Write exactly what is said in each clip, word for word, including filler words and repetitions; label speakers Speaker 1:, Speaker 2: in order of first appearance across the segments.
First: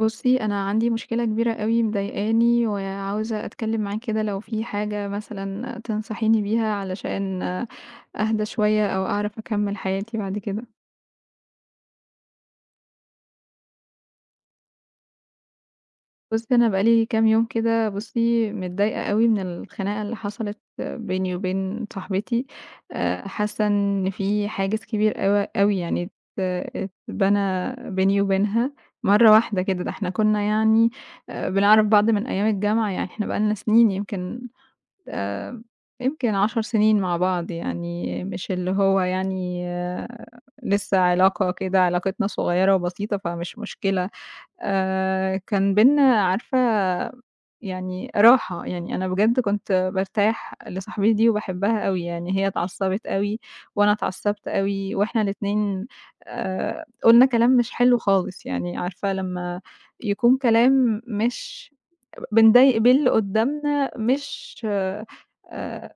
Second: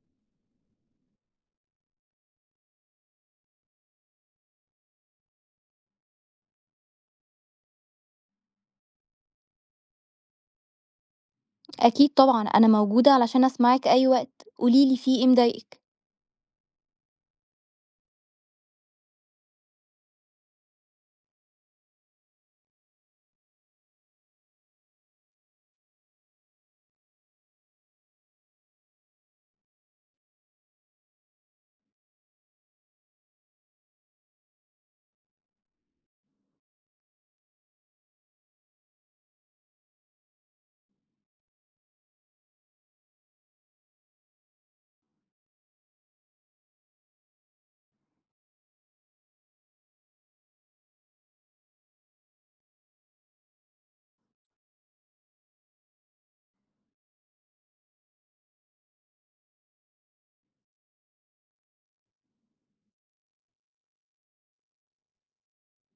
Speaker 1: بُصّي، أنا عندي مشكلة كبيرة أوي مضايقاني، وعاوزة أتكلّم معاك كده لو في حاجة مثلًا تنصحيني بيها علشان أهدى شوية أو أعرف أكمّل حياتي بعد كده.
Speaker 2: أكيد طبعًا، أنا موجودة علشان أسمعِك أي وقت، قولي لي في إيه مضايقِك.
Speaker 1: بُصّي، أنا بقى لي كام يوم كده بُصّي متضايقة أوي من الخناقة اللي حصلت بيني وبين صاحبتي، آآ حاسة إن في حاجز كبير أوي أوي يعني ات اتبنى بيني وبينها مرّة واحدة كده، ده إحنا كُنّا يعني آآ بنعرف بعض من أيام الجامعة، يعني إحنا بقى لنا سنين يمكن آآ يمكن عشر سنين مع بعض، يعني مش اللي هو يعني آه، لسه علاقة كده علاقتنا صغيرة وبسيطة، فمش مشكلة. آآ كان بيننا عارفة يعني راحة، يعني أنا بجد كنت بارتاح لصاحبتي دي وباحبها أوي. يعني هي اتعصبت أوي وأنا اتعصبت أوي وإحنا الاتنين آآ قُلنا كلام مش حلو خالص، يعني عارفة لمّا يكون كلام مش بنضايق بيه اللي قدّامنا مش آآ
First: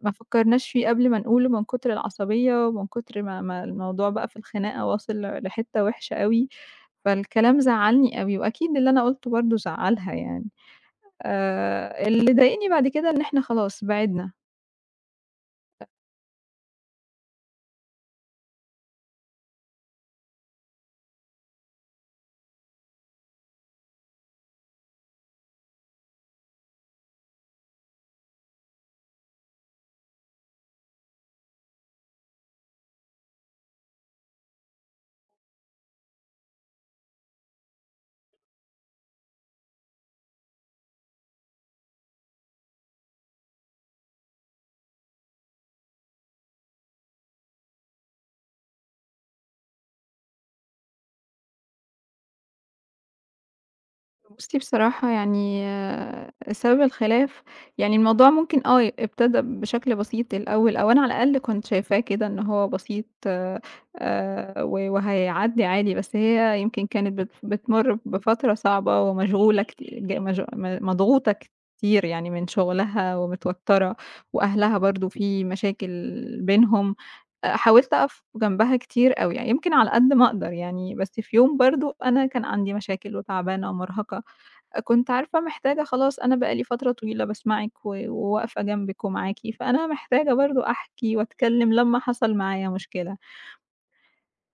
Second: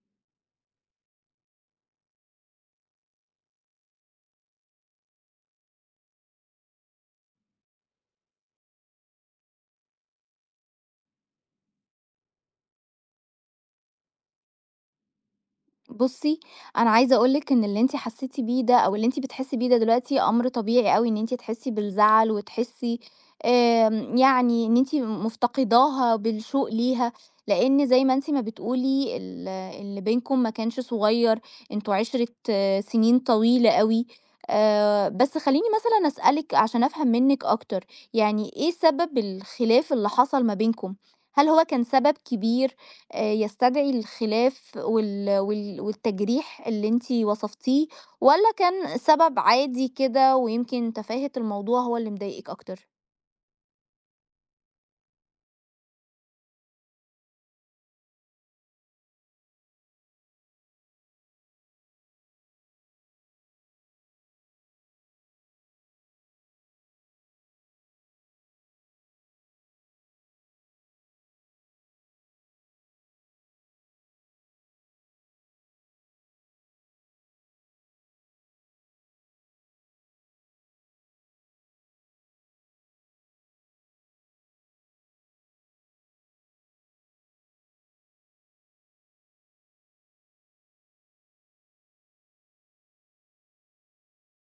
Speaker 1: ما فكرناش فيه قبل ما نقوله من كتر العصبية ومن كتر ما ما الموضوع بقى في الخناقة واصل لحتّة وحشة أوي. فالكلام زعّلني أوي، وأكيد اللي أنا قُلته برضه زعّلها يعني. آآ اللي ضايقني بعد كده إن إحنا خلاص بعدنا.
Speaker 2: بُصّي، أنا عايزة أقول لِك إن اللي أنتِ حسّيتِ بيه ده أو اللي أنتِ بتحسّي بيه ده دلوقتي أمر طبيعي أوي إن أنتِ تحسّي بالزعل وتحسّي آمم يعني إن أنتِ مفتقداها بالشوق ليها، لإن زي ما أنتِ ما بتقولي ال اللي بينكم ما كانش صغيّر، أنتم عِشرة آه، سنين طويلة أوي. آآ بس خلّيني مثلًا أسألِك عشان أفهم منِّك أكتر، يعني إيه سبب الخلاف اللي حصل ما بينكم؟ هل هو كان سبب كبير؟ آآ يستدعي الخلاف وال وال والتجريح اللي أنتِ وصفتيه، والّا كان سبب عادي كده ويمكن تفاهة الموضوع هو اللي مضايقِك أكتر؟
Speaker 1: بُصّي بصراحة يعني آه، سبب الخلاف يعني الموضوع ممكن آه، ي ابتدى بشكل بسيط الأول، أو أنا على الأقل كنت شايفاه كده إن هو بسيط آآ، و وهيعدّي عادي، بس هي يمكن كانت بت بتمُر بفترة صعبة ومشغولة كت ج مش م مضغوطة كتير يعني من شغلها ومتوترة، وأهلها برضه في مشاكل بينهم. أ حاولت أقف جنبها كتير أوي، يعني يمكن على قد ما أقدر يعني، بس في يوم برضه أنا كان عندي مشاكل وتعبانة ومرهقة. كنت عارفة محتاجة خلاص، أنا بقى لي فترة طويلة باسمعِك و وواقفة جنبِك ومعاكِ، فأنا محتاجة برضه أحكي وأتكلم لمّا حصل معايا مشكلة.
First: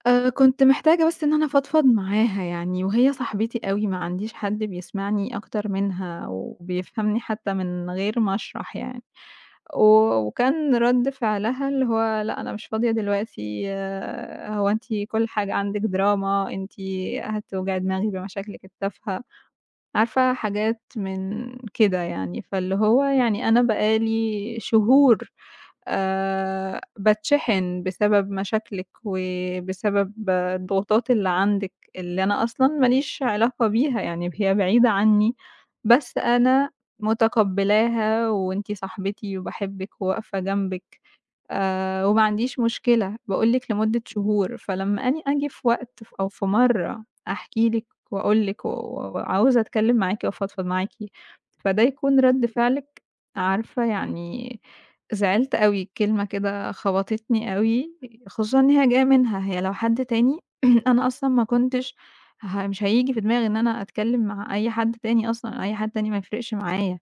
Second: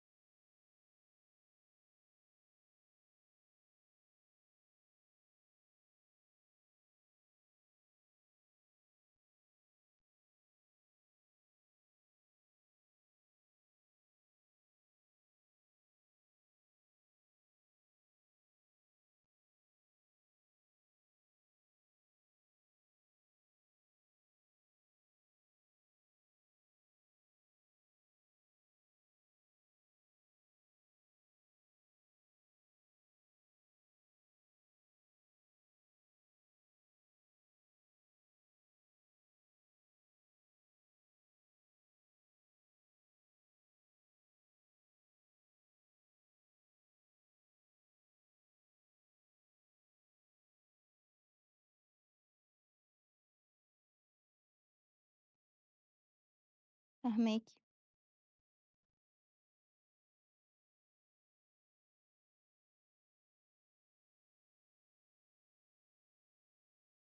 Speaker 1: آآ كنت محتاجة بس إن أنا أفضفض معاها يعني، وهي صاحبتي أوي ما عنديش حد بيسمعني أكتر منها وبيفهمني حتى من غير ما أشرح يعني. و وكان رَد فعلها اللي هو لأ أنا مش فاضية دلوقتي، آه، هو أنتِ كل حاجة عندِك دراما، أنتِ هتوجعي دماغي بمشاكلِك التافهة. عارفة حاجات من كده يعني، فاللي هو يعني أنا بقى لي شهور آآ باتشحن بسبب مشاكلِك، وبسبب الضغوطات اللي عندِك، اللي أنا أصلًا ما ليش علاقة بيها، يعني هي بعيدة عني، بس أنا متقبلاها وأنتِ صاحبتي وباحبِك وواقفة جنبِك. آآ وما عنديش مشكلة، باقول لِك لمدة شهور، فلمّا أني آجي في وقت ف أو في مرّة أحكي لِك وأقول لِك و وعاوزة أتكلّم معاكِ وأفضفض معاكِ، فده يكون رَد فعلِك. عارفة يعني زعلت أوي، الكلمة كده
Speaker 2: فاهماكِ.
Speaker 1: خبطتني أوي، خصوصًا إن هي جاية منها، هي لو حد تاني أنا أصلًا ما كنتش ه مش هييجي في دماغي إن أنا أتكلّم مع أي حد تاني أصلًا، أي حد تاني ما يفرقش معايا.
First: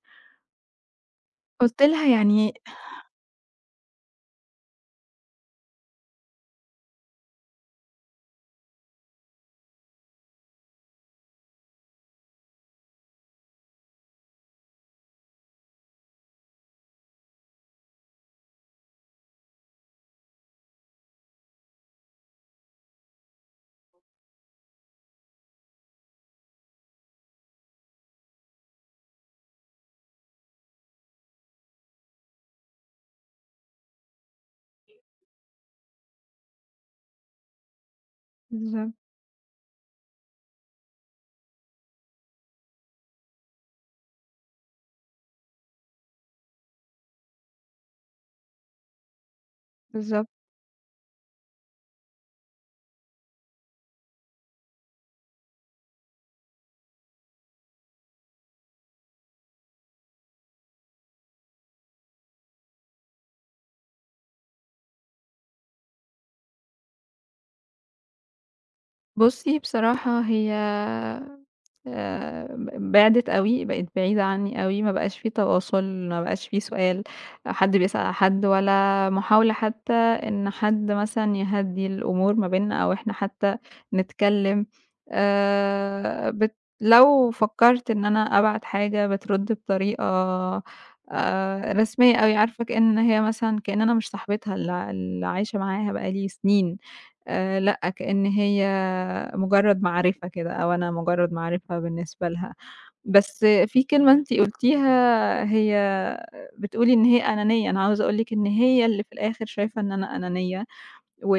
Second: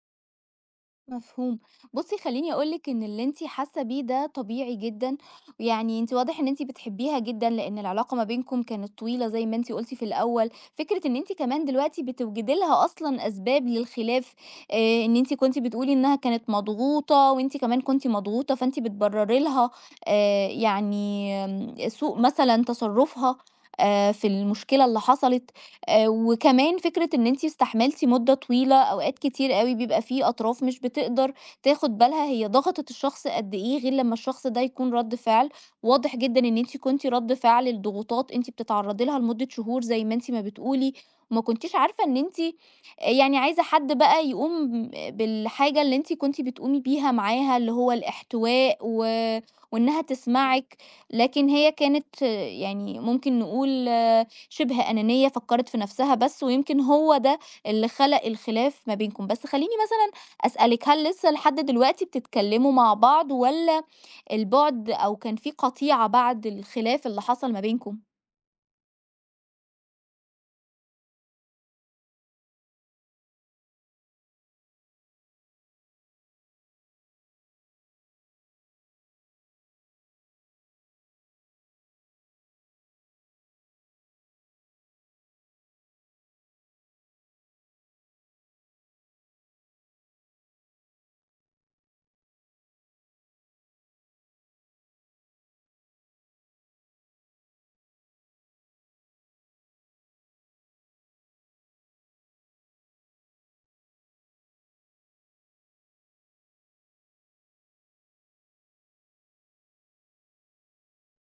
Speaker 2: مفهوم.
Speaker 1: قُلت لها
Speaker 2: بُصّي، خلّيني
Speaker 1: يعني
Speaker 2: أقول لِك إن اللي أنتِ حاسة بيه ده طبيعي جدًا، يعني أنتِ واضح إن أنتِ بتحبيها جدًا، لإن العلاقة ما بينكم كانت طويلة زي ما أنتِ قُلتِ في الأول. فكرة إن أنتِ كمان دلوقتي بتوجدي لها أصلًا أسباب للخلاف، آآ إن أنتِ كنتِ بتقولي إنها كانت مضغوطة وأنتِ كمان كنتِ مضغوطة، فأنتِ بتبرري لها آآ يعني آمم، سوء مثلًا تصرُّفها آآ في المشكلة اللي حصلت. آآ وكمان فكرة إن أنتِ استحملتِ مدة طويلة، أوقات كتير أوي بيبقى في أطراف مش بتقدر تاخد بالها هي ضغطت الشخص قد إيه غير لمّا الشخص ده يكون رَد فعل، واضح جدًا إن أنتِ كنتِ رَد فعل لضغوطات أنتِ
Speaker 1: بالضبط،
Speaker 2: بتتعرّضي لها لمدة شهور زي ما أنتِ ما بتقولي، وما كنتيش عارفة إن أنتِ يعني عايزة حد بقى يقوم بالحاجة اللي أنتِ كنتِ بتقومي بيها معاها، اللي هو الاحتواء و وإنها
Speaker 1: بالضبط.
Speaker 2: تسمعِك، لكن هي كانت آه، يعني ممكن نقول شبه أنانية فكرت في نفسها بس، ويمكن هو ده اللي خلق الخلاف ما بينكم. بس خلّيني مثلًا أسألِك، هل لسه لحد دلوقتي بتتكلموا مع بعض والّا البُعد أو كان في قطيعة بعد الخلاف اللي حصل ما بينكم؟
Speaker 1: بُصّي بصراحة هي آآ ب بِعدِت أوي، بقِت بعيدة عنّي أوي، ما بقاش في تواصل، ما بقاش في سؤال، حد بيسأل على حد، ولا محاولة حتى إن حد مثلًا يهدّي الأمور ما بيننا أو إحنا حتى نتكلّم آآ بت لو فكّرت إن أنا أبعت حاجة بترُد بطريقة آآ رسمية أوي، عارفة كإن هي مثلًا، كإن أنا مش صاحبتها اللي ع اللي عايشة معاها بقى لي سنين. آآ لأ، كأن هي مجرد معرفة كده، أو أنا مجرد معرفة بالنسبة لها. بس في كلمة أنتِ قُلتيها، هي بتقولي إن هي أنانية، أنا عاوزة أقول لِك إن هي اللي في الآخر شايفة إن أنا أنانية. و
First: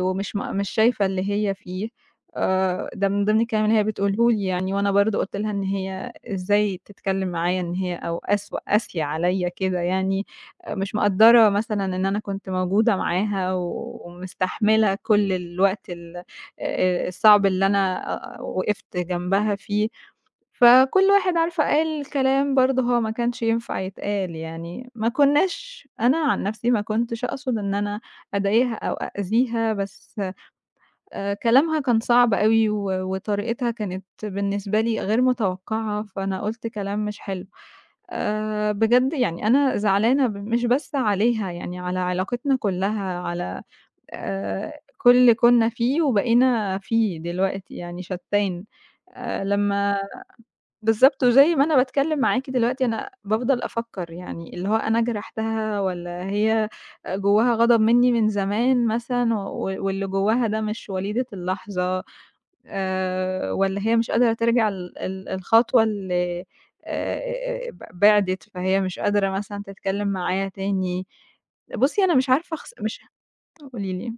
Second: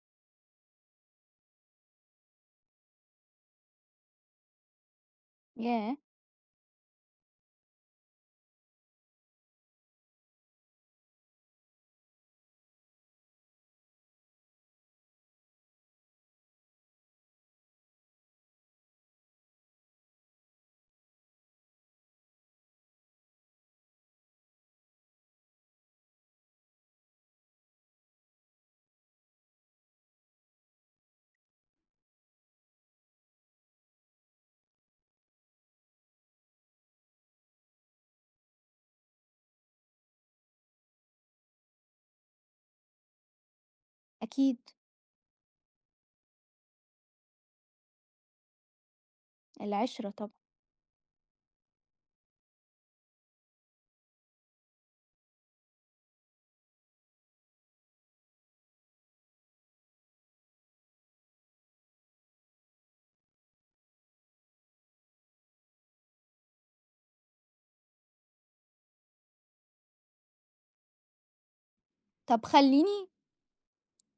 Speaker 1: ومش م مش شايفة اللي هي فيه. آآ ده من ضمن الكلام اللي هي بتقوله لي يعني، وأنا برضه قُلت لها إن
Speaker 2: ياه!
Speaker 1: هي إزاي تتكلم معايا، إن هي أو قسوة قاسية عليّا كده يعني، آه، مش مقدّرة مثلًا إن أنا كنت موجودة معاها ومستحملة كل الوقت ال آآ الصعب اللي أنا آه، وقفت جنبها فيه. فكل واحد عارفة قال كلام برضه هو ما كانش ينفع يتقال، يعني ما كناش أنا عن نفسي، ما كنتش أقصد إن أنا أضايقها أو أأذيها، بس آآ كلامها كان صعب أوي و وطريقتها كانت بالنسبة لي غير متوقعة، فأنا قُلت كلام مش حلو. آآ بجد يعني أنا زعلانة ب مش بس عليها، يعني على علاقتنا كلّها، على
Speaker 2: أكيد،
Speaker 1: آآ كل اللي كنا فيه وبقينا فيه دلوقتي، يعني شتّان. آآ لمّا
Speaker 2: العِشرة طبعًا.
Speaker 1: بالضبط، وزي ما أنا باتكلّم معاكِ دلوقتي أنا بافضل أفكّر، يعني اللي هو أنا جرحتها والّا هي جوّاها غضب منّي من زمان مثلًا، و واللي جوّاها ده مش وليدة اللحظة، آآ والّا هي مش قادرة ترجع ال ال الخطوة اللي آآ ب بِعدِت، فهي مش قادرة مثلًا تتكلّم معايا تاني. بُصّي، أنا مش
Speaker 2: طب
Speaker 1: عارفة أخس مش
Speaker 2: خلّيني
Speaker 1: قولي لي،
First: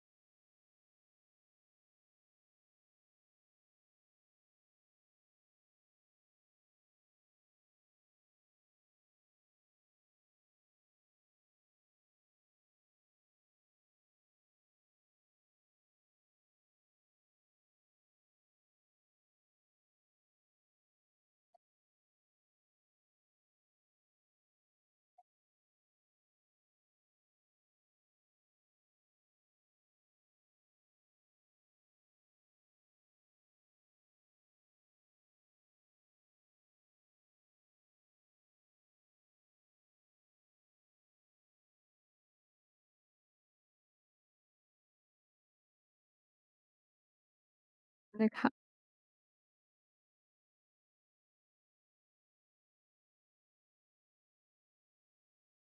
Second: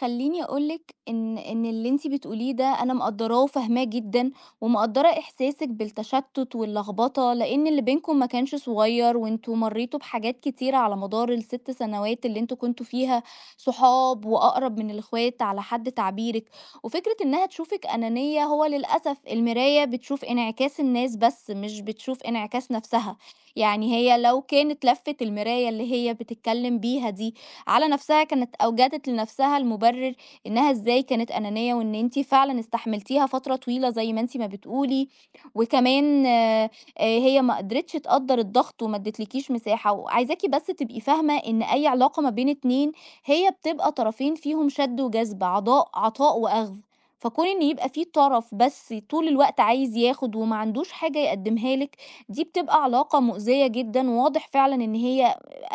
Speaker 2: خلّيني أقول لِك إن إن اللي أنتِ بتقوليه ده أنا مقدّراه وفاهماه جدًا، ومقدّرة إحساسِك بالتشتُّت واللخبطة، لإن اللي بينكم ما كانش صغير، وأنتم مرّيتوا بحاجات كتيرة على مدار الستة سنوات اللي أنتم كنتم فيها صحاب وأقرب من الإخوات على حد تعبيرِك. وفكرة إنها تشوفِك أنانية هو للأسف المراية بتشوف انعكاس الناس بس، مش بتشوف انعكاس نَفْسها، يعني هي لو كانت لَفِّة المراية اللي هي بتتكلّم بيها دي على نفسها كانت أوجدت لنفسها المبرر إنها إزاي كانت أنانية وإن أنتِ فعلًا استحملتيها فترة طويلة زي ما أنتِ ما بتقولي. وكمان آآ هي ما قدرتش تقدّر الضغط وما ادتلكيش مساحة، وعايزاكِ بس تبقي فاهمة إن أي علاقة ما بين اتنين هي بتبقى طرفين فيهم شَد وجذب، عضاء عطاء وأخذ. فكون إن يبقى في
Speaker 1: عندِك حق.
Speaker 2: طرف بس طول الوقت عايز ياخد وما عندوش حاجة يقدّمها لِك، دي بتبقى علاقة مؤذية جدًا، وواضح فعلًا إن هي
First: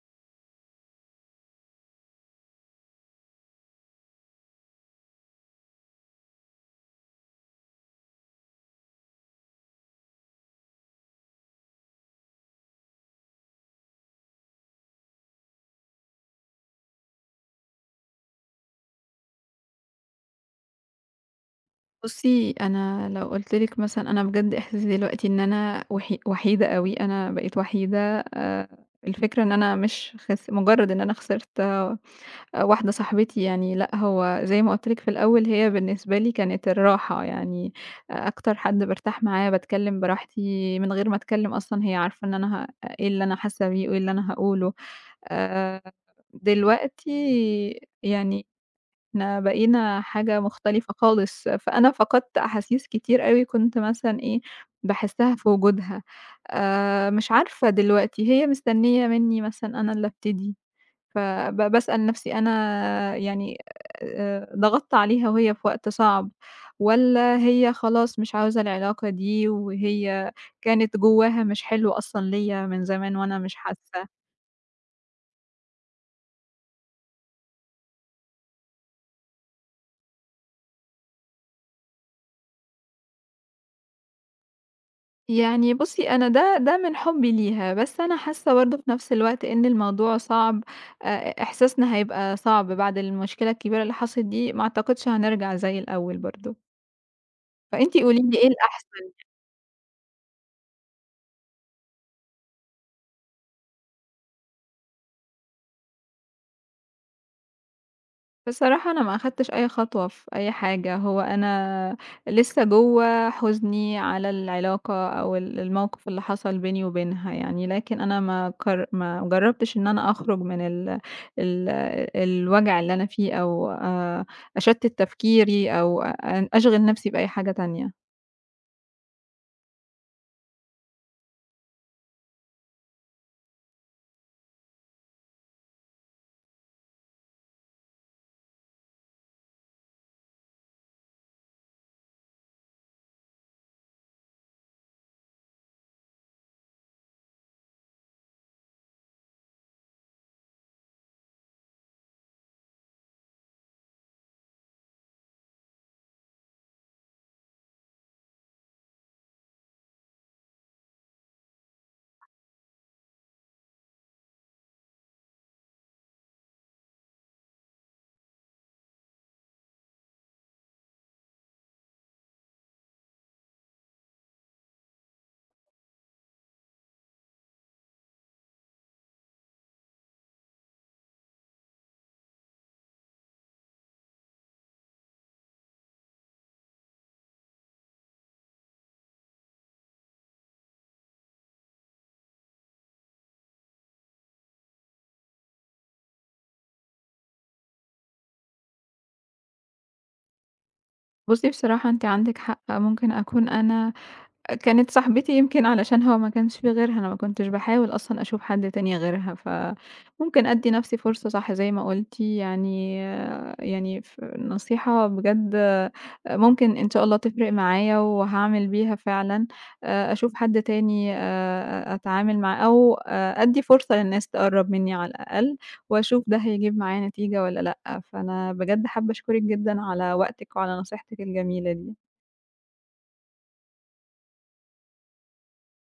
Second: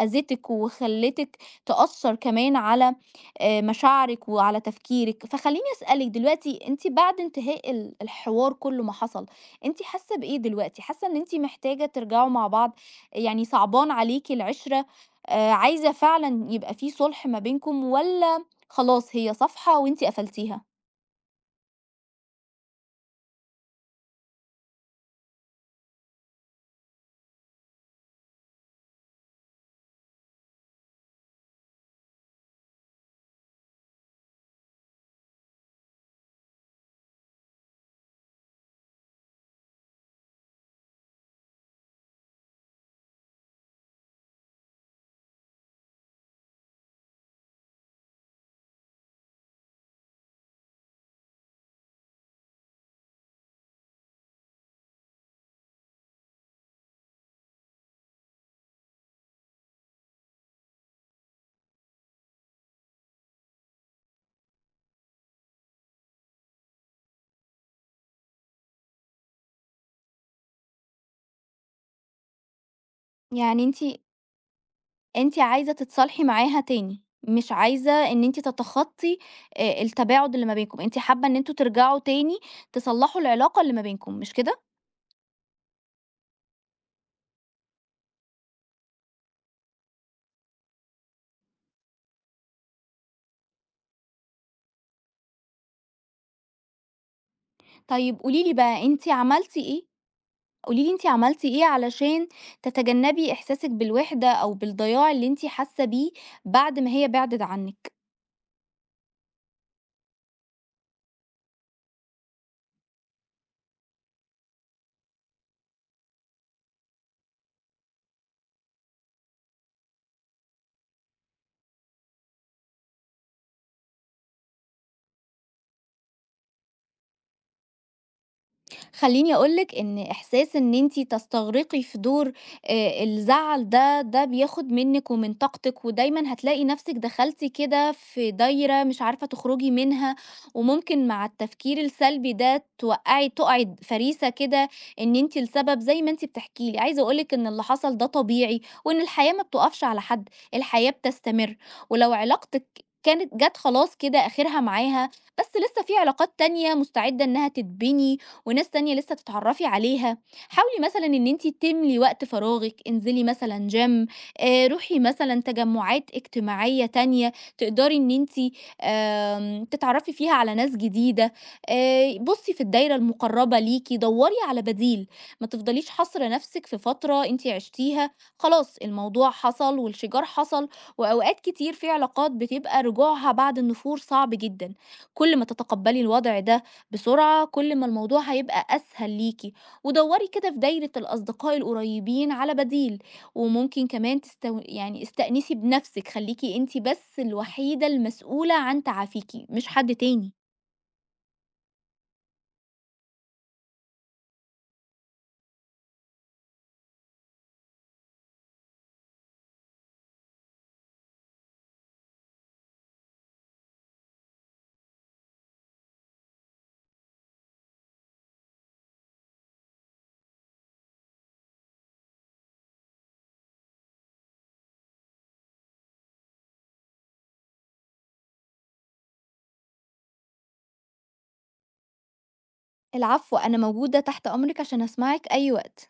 Speaker 2: أذتِك وخلّتِك تأثّر كمان على آآ مشاعرِك وعلى تفكيرِك. فخلّيني أسألِك دلوقتي أنتِ بعد انتهاء ال الحوار كُلّه ما حصل، أنتِ حاسة بإيه دلوقتي؟ حاسة إن أنتِ محتاجة ترجعوا مع بعض، يعني صعبان عليكِ العِشرة، آآ عايزة فعلًا يبقى في صُلح ما بينكم والّا خلاص هي صفحة وأنتِ قفلتيها؟
Speaker 1: بُصّي، أنا لو قُلت لِك مثلًا أنا بجد إحساسي دلوقتي إن أنا وحي وحيدة أوي، أنا بقيت وحيدة آآ، الفكرة إن أنا مش خس مجرد إن أنا خسرت آه، واحدة صاحبتي يعني، لأ هو زي ما قُلت لِك في الأول، هي بالنسبة لي كانت الراحة، يعني آه، أكتر حد بارتاح معاه، باتكلم براحتي من غير ما أتكلم أصلًا هي عارفة إن أنا ه إيه اللي أنا حاسة بيه وإيه اللي أنا هاقوله. آآ، دلوقتي يعني إحنا بقينا حاجة مختلفة خالص، فأنا فقدت أحاسيس كتير أوي كنت مثلًا إيه، باحسّها في وجودها. آآ مش عارفة دلوقتي هي مستنية منّي مثلًا أنا اللي أبتدي، فب باسأل نَفْسي أنا يعني آآ ضغطت عليها وهي في وقت صعب، والّا هي خلاص مش عاوزة العلاقة دي، وهي كانت جواها مش حلوة أصلًا ليّا من زمان وأنا مش
Speaker 2: يعني أنتِ
Speaker 1: حاسّة.
Speaker 2: أنتِ عايزة تتصالحي معاها تاني، مش عايزة إن أنتِ تتخطّي آآ التباعد اللي ما بينكم، أنتِ حابة إن أنتم ترجعوا تاني تصلّحوا العلاقة اللي ما بينكم، مش كده؟
Speaker 1: يعني بُصّي، أنا ده ده من حُبّي ليها، بس أنا حاسّة برضه في نَفْس الوقت إن الموضوع صعب، آآ إحساسنا هيبقى صعب بعد المشكلة الكبيرة اللي حصلِت دي، ما أعتقدش هنرجع زي الأول برضه، فأنتِ
Speaker 2: طيب
Speaker 1: قولي لي
Speaker 2: قولي
Speaker 1: إيه
Speaker 2: لي بقى أنتِ
Speaker 1: الأحسن؟
Speaker 2: عملتِ إيه؟ قولي لي أنتِ عملتِ إيه علشان تتجنبي إحساسِك بالوحدة أو بالضياع اللي أنتِ حاسة بيه بعد ما هي بعدِت عنِّك؟
Speaker 1: بصراحة أنا ما أخدتش أي خطوة في أي حاجة، هو أنا لسه جوّه حزني على العلاقة أو ال الموقف اللي حصل بيني وبينها يعني، لكن أنا ما قر ما جرّبتش إن أنا أخرج من ال ال الوجع اللي أنا فيه، أو آآ أشتِّت تفكيري، أو أ أشغِل نفسي بأي حاجة تانية.
Speaker 2: خلّيني أقول لِك إن إحساس إن أنتِ تستغرقي في دور آآ الزعل ده، ده بياخد منِّك ومن طاقتِك، ودايمًا هتلاقي نفسِك دخلتِ كده في دايرة مش عارفة تخرجي منها، وممكن مع التفكير السلبي ده توقعي تُقعي فريسة كده إن أنتِ السبب زي ما أنتِ بتحكي لي. عايزة أقول لِك إن اللي حصل ده طبيعي، وإن الحياة ما بتقفش على حد، الحياة بتستمر، ولو علاقتِك كانت جات خلاص كده آخرها معاها، بس لسه في علاقات تانية مستعدة إنها تتبني وناس تانية لسه تتعرفي عليها. حاولي مثلا ان انت تملي وقت فراغك، انزلي مثلا جيم، آه، روحي مثلا تجمعات اجتماعية تانية تقدري ان انت تتعرفي فيها على ناس جديدة. آه، بصي في الدايرة المقربة ليكي دوري على بديل، ما تفضليش حاصرة نفسك في فترة انت عشتيها. خلاص الموضوع حصل والشجار حصل، وأوقات كتير في علاقات بتبقى رجوعها بعد النفور صعب جدا. كل ما تتقبلي الوضع ده بسرعة كل ما الموضوع هيبقى أسهل ليكي، ودوري كده في دايرة الأصدقاء القريبين على بديل. وممكن كمان تستو... يعني استأنسي بنفسك، خليكي انتي بس الوحيدة المسؤولة عن تعافيكي، مش حد تاني.
Speaker 1: بُصّي بصراحة أنتِ عندِك حق، ممكن أكون أنا أ كانت صاحبتي يمكن علشان هو ما كانش في غيرها، أنا ما كنتش باحاول أصلًا أشوف حد تاني غيرها، فممكن أدّي نَفْسي فرصة صح زي ما قُلتِ، يعني يعني ف نصيحة بجد ممكن إن شاء الله تفرق معايا وهاعمل بيها فعلًا. آآ أشوف حد تاني، آآ أتعامل معاه، أو آآ أدّي فرصة للناس تقرّب منّي على الأقل وأشوف ده هيجيب معايا نتيجة والّا لأ. فأنا بجد حابّة أشكرِك جدًا على وقتِك وعلى نصيحتِك الجميلة دي.
Speaker 2: العفو، أنا موجودة تحت أمرك عشان أسمعك أي وقت.